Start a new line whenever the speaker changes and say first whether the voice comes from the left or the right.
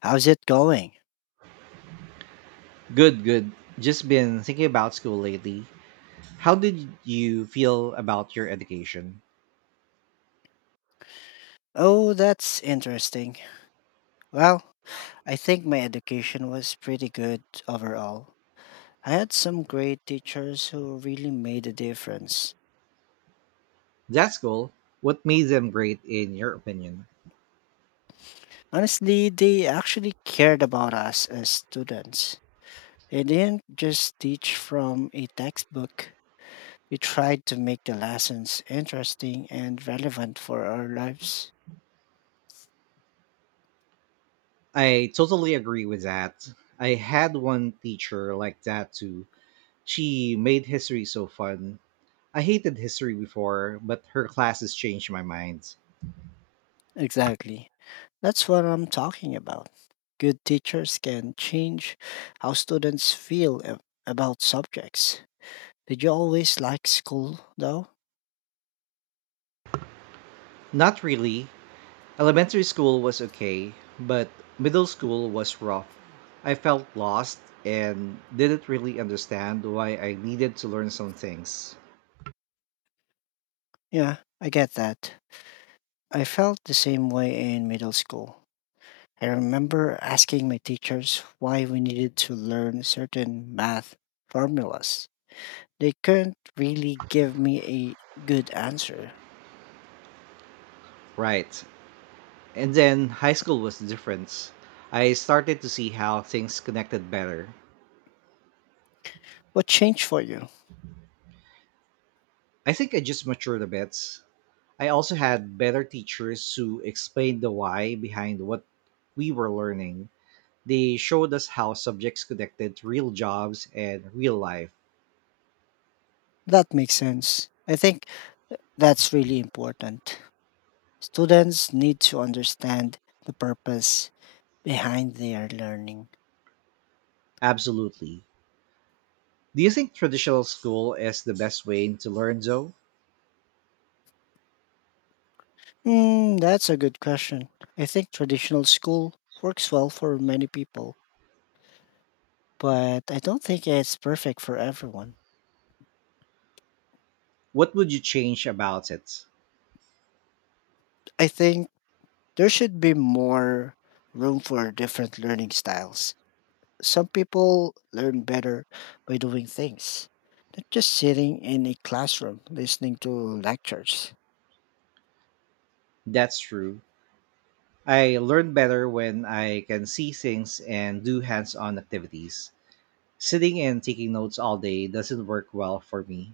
left: How's it going?
right: Good, good. Just been thinking about school lately. How did you feel about your education?
left: Oh, that's interesting. Well, I think my education was pretty good overall. I had some great teachers who really made a difference.
right: That school, what made them great in your opinion?
left: Honestly, they actually cared about us as students. They didn't just teach from a textbook, they tried to make the lessons interesting and relevant for our lives.
right: I totally agree with that. I had one teacher like that too. She made history so fun. I hated history before, but her classes changed my mind.
left: Exactly. That's what I'm talking about. Good teachers can change how students feel about subjects. Did you always like school, though?
right: Not really. Elementary school was okay, but middle school was rough. I felt lost and didn't really understand why I needed to learn some things.
left: Yeah, I get that. I felt the same way in middle school. I remember asking my teachers why we needed to learn certain math formulas. They couldn't really give me a good answer.
right: Right. And then high school was different. I started to see how things connected better.
left: What changed for you?
right: I think I just matured a bit. I also had better teachers who explained the why behind what we were learning. They showed us how subjects connected to real jobs and real life.
left: That makes sense. I think that's really important. Students need to understand the purpose behind their learning.
right: Absolutely. Do you think traditional school is the best way to learn though?
left: Hmm, that's a good question. I think traditional school works well for many people, but I don't think it's perfect for everyone.
right: What would you change about it?
left: I think there should be more room for different learning styles. Some people learn better by doing things, not just sitting in a classroom listening to lectures.
right: That's true. I learn better when I can see things and do hands on activities. Sitting and taking notes all day doesn't work well for me.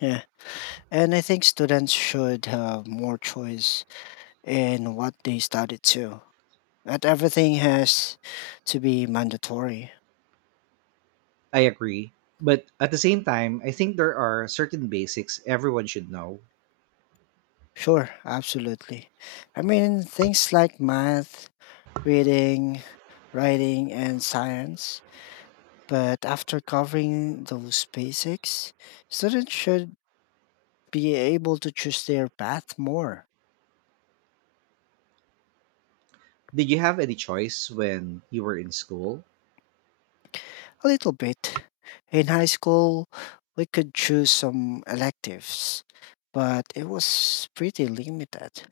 left: Yeah, and I think students should have more choice and what they studied too. Not everything has to be mandatory.
right: I agree. But at the same time, I think there are certain basics everyone should know.
left: Sure, absolutely. I mean, things like math, reading, writing, and science. But after covering those basics, students should be able to choose their path more,
right: Did you have any choice when you were in school?
left: a little bit. In high school, we could choose some electives, but it was pretty limited.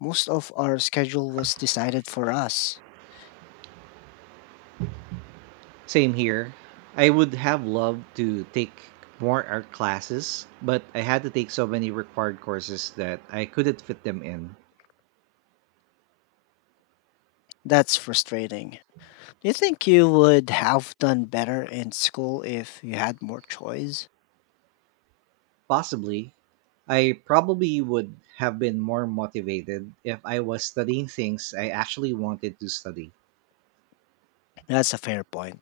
left: Most of our schedule was decided for us.
right: Same here. I would have loved to take more art classes, but I had to take so many required courses that I couldn't fit them in.
left: That's frustrating. Do you think you would have done better in school if you had more choice?
right: Possibly, I probably would have been more motivated if I was studying things I actually wanted to study.
left: That's a fair point.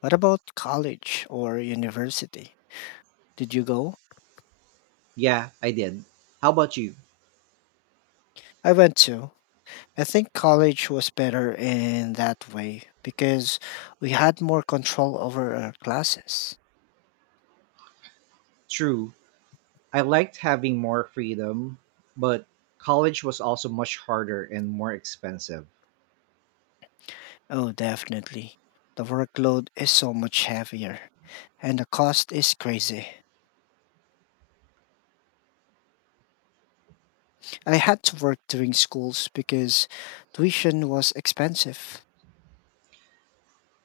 left: What about college or university? Did you go?
right: Yeah, I did. How about you?
left: I went to. I think college was better in that way because we had more control over our classes.
right: True, I liked having more freedom, but college was also much harder and more expensive.
left: Oh, definitely. The workload is so much heavier and the cost is crazy. I had to work during schools because tuition was expensive.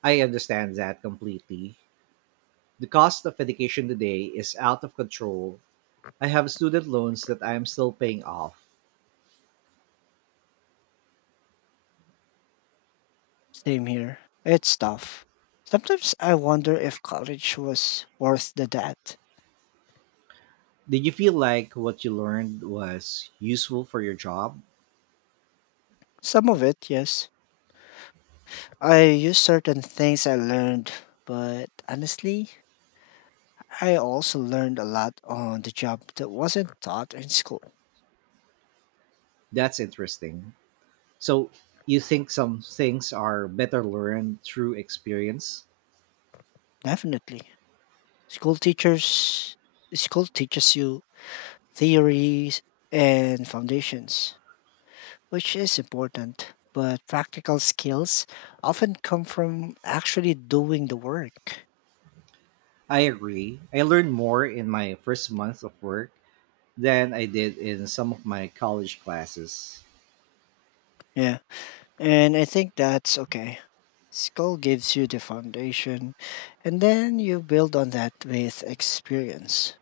right: I understand that completely. The cost of education today is out of control. I have student loans that I am still paying off.
left: Same here. It's tough. Sometimes I wonder if college was worth the debt.
right: Did you feel like what you learned was useful for your job?
left: Some of it, yes. I use certain things I learned, but honestly, I also learned a lot on the job that wasn't taught in school.
right: That's interesting. So, you think some things are better learned through experience?
left: Definitely. School teachers School teaches you theories and foundations which is important, but practical skills often come from actually doing the work.
right: I agree. I learned more in my first month of work than I did in some of my college classes.
left: Yeah, and I think that's okay. School gives you the foundation, and then you build on that with experience.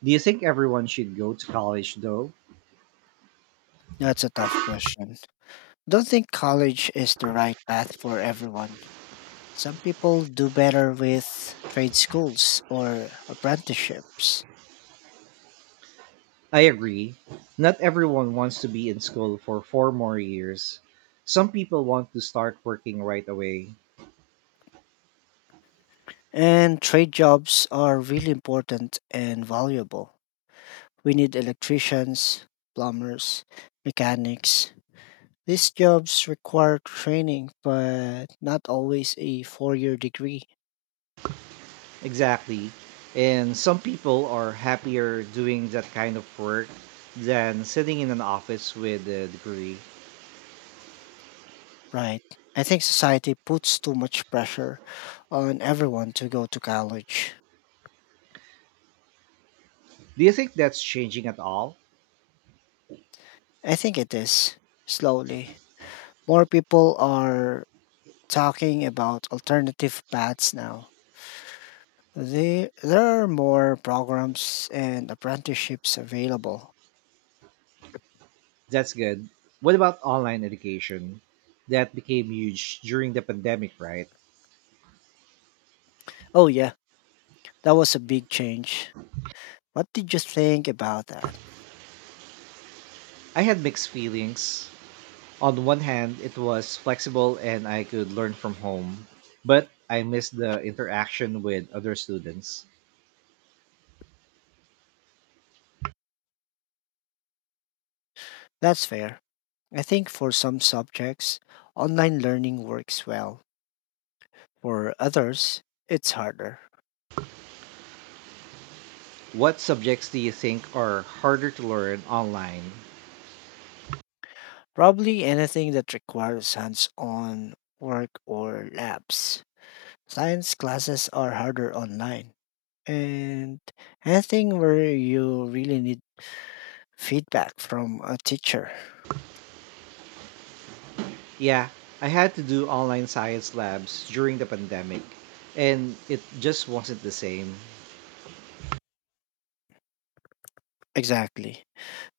right: Do you think everyone should go to college though?
left: That's a tough question. Don't think college is the right path for everyone. Some people do better with trade schools or apprenticeships,
right: I agree. Not everyone wants to be in school for 4 more years. Some people want to start working right away.
left: and trade jobs are really important and valuable. We need electricians, plumbers, mechanics. These jobs require training, but not always a 4-year degree,
right: Exactly. And some people are happier doing that kind of work than sitting in an office with a degree.
left: right? I think society puts too much pressure on everyone to go to college.
right: Do you think that's changing at all?
left: I think it is, slowly. More people are talking about alternative paths now. There are more programs and apprenticeships available.
right: That's good. What about online education? That became huge during the pandemic, right?
left: Oh, yeah, that was a big change. What did you think about that?
right: I had mixed feelings. On the one hand, it was flexible and I could learn from home, but I missed the interaction with other students.
left: That's fair. I think for some subjects, online learning works well. For others, it's harder.
right: What subjects do you think are harder to learn online?
left: Probably anything that requires hands on work or labs. Science classes are harder online. And anything where you really need feedback from a teacher.
right: Yeah, I had to do online science labs during the pandemic, and it just wasn't the same.
left: Exactly.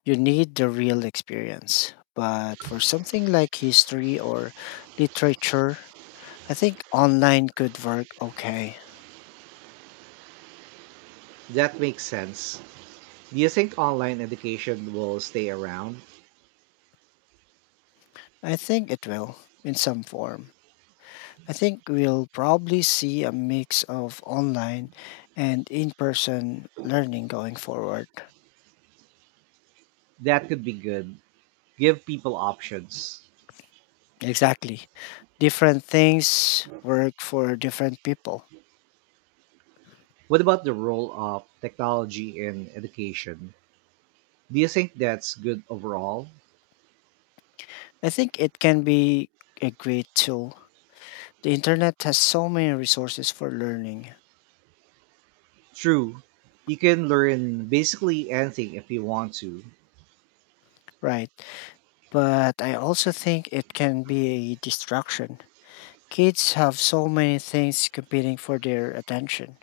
left: You need the real experience. But for something like history or literature, I think online could work okay.
right: That makes sense. Do you think online education will stay around?
left: I think it will in some form. I think we'll probably see a mix of online and in person learning going forward.
right: That could be good. Give people options.
left: Exactly. Different things work for different people.
right: What about the role of technology in education? Do you think that's good overall?
left: I think it can be a great tool. The internet has so many resources for learning,
right: True, you can learn basically anything if you want to.
left: right? But I also think it can be a distraction. Kids have so many things competing for their attention.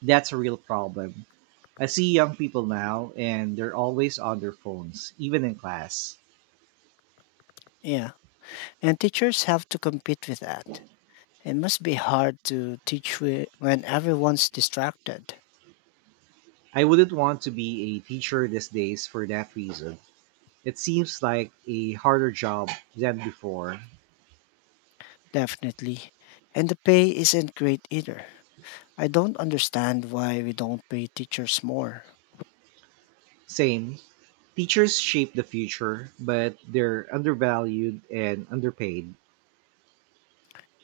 right: That's a real problem. I see young people now and they're always on their phones, even in class.
left: Yeah. And teachers have to compete with that. It must be hard to teach when everyone's distracted.
right: I wouldn't want to be a teacher these days for that reason. It seems like a harder job than before.
left: Definitely. And the pay isn't great either. I don't understand why we don't pay teachers more.
right: Same, teachers shape the future, but they're undervalued and underpaid.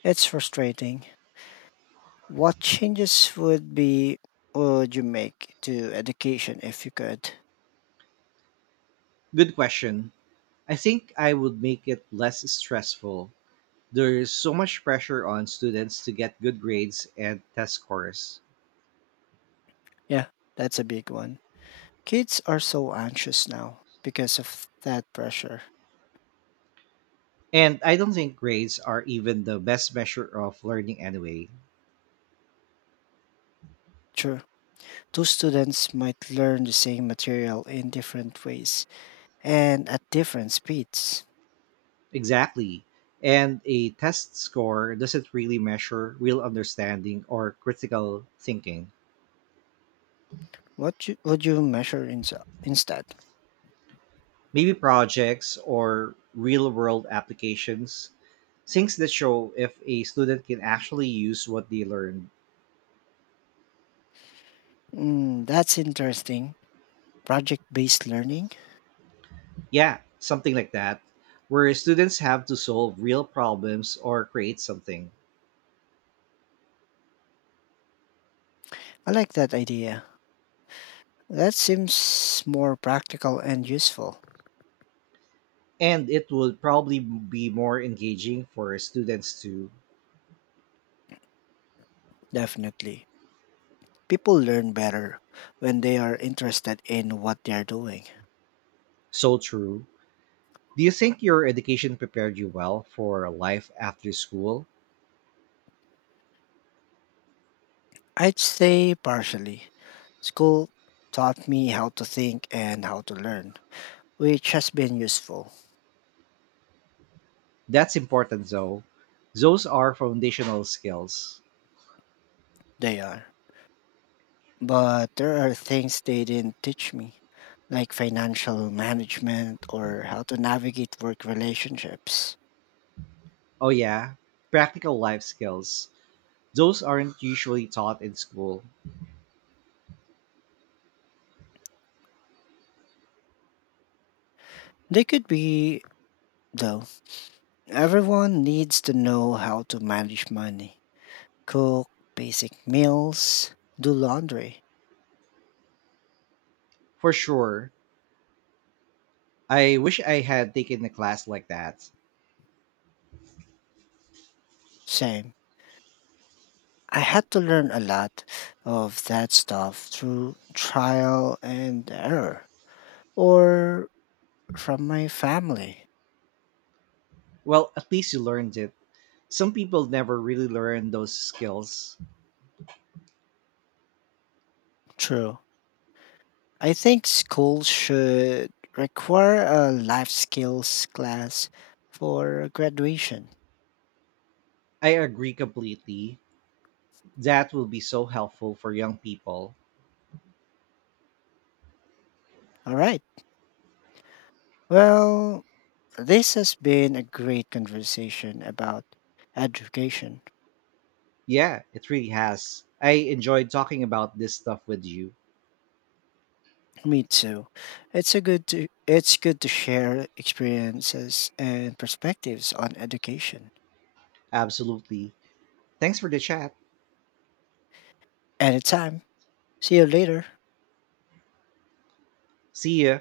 left: It's frustrating. What changes would you make to education if you could?
right: Good question. I think I would make it less stressful. There is so much pressure on students to get good grades and test scores.
left: Yeah, that's a big one. Kids are so anxious now because of that pressure.
right: And I don't think grades are even the best measure of learning anyway.
left: True. Two students might learn the same material in different ways and at different speeds.
right: Exactly. And a test score doesn't really measure real understanding or critical thinking.
left: Would you measure instead?
right: Maybe projects or real world applications, things that show if a student can actually use what they learned.
left: Mm, that's interesting. Project based learning?
right: Yeah, something like that, where students have to solve real problems or create something.
left: I like that idea. That seems more practical and useful.
right: And it would probably be more engaging for students to
left: Definitely. People learn better when they are interested in what they are doing.
right: so true. Do you think your education prepared you well for life after school?
left: I'd say partially. School taught me how to think and how to learn, which has been useful.
right: That's important though. Those are foundational skills.
left: They are. But there are things they didn't teach me, like financial management or how to navigate work relationships.
right: Oh yeah, practical life skills, those aren't usually taught in school.
left: They could be, though. Everyone needs to know how to manage money, cook basic meals, do laundry.
right: For sure, I wish I had taken a class like that.
left: Same. I had to learn a lot of that stuff through trial and error or from my family.
right: Well, at least you learned it. Some people never really learn those skills.
left: True. I think schools should require a life skills class for graduation.
right: I agree completely. That will be so helpful for young people.
left: All right. Well, this has been a great conversation about education.
right: Yeah, it really has. I enjoyed talking about this stuff with you.
left: Me too. It's good to share experiences and perspectives on education.
right: Absolutely. Thanks for the chat.
left: Anytime. See you later.
right: See ya.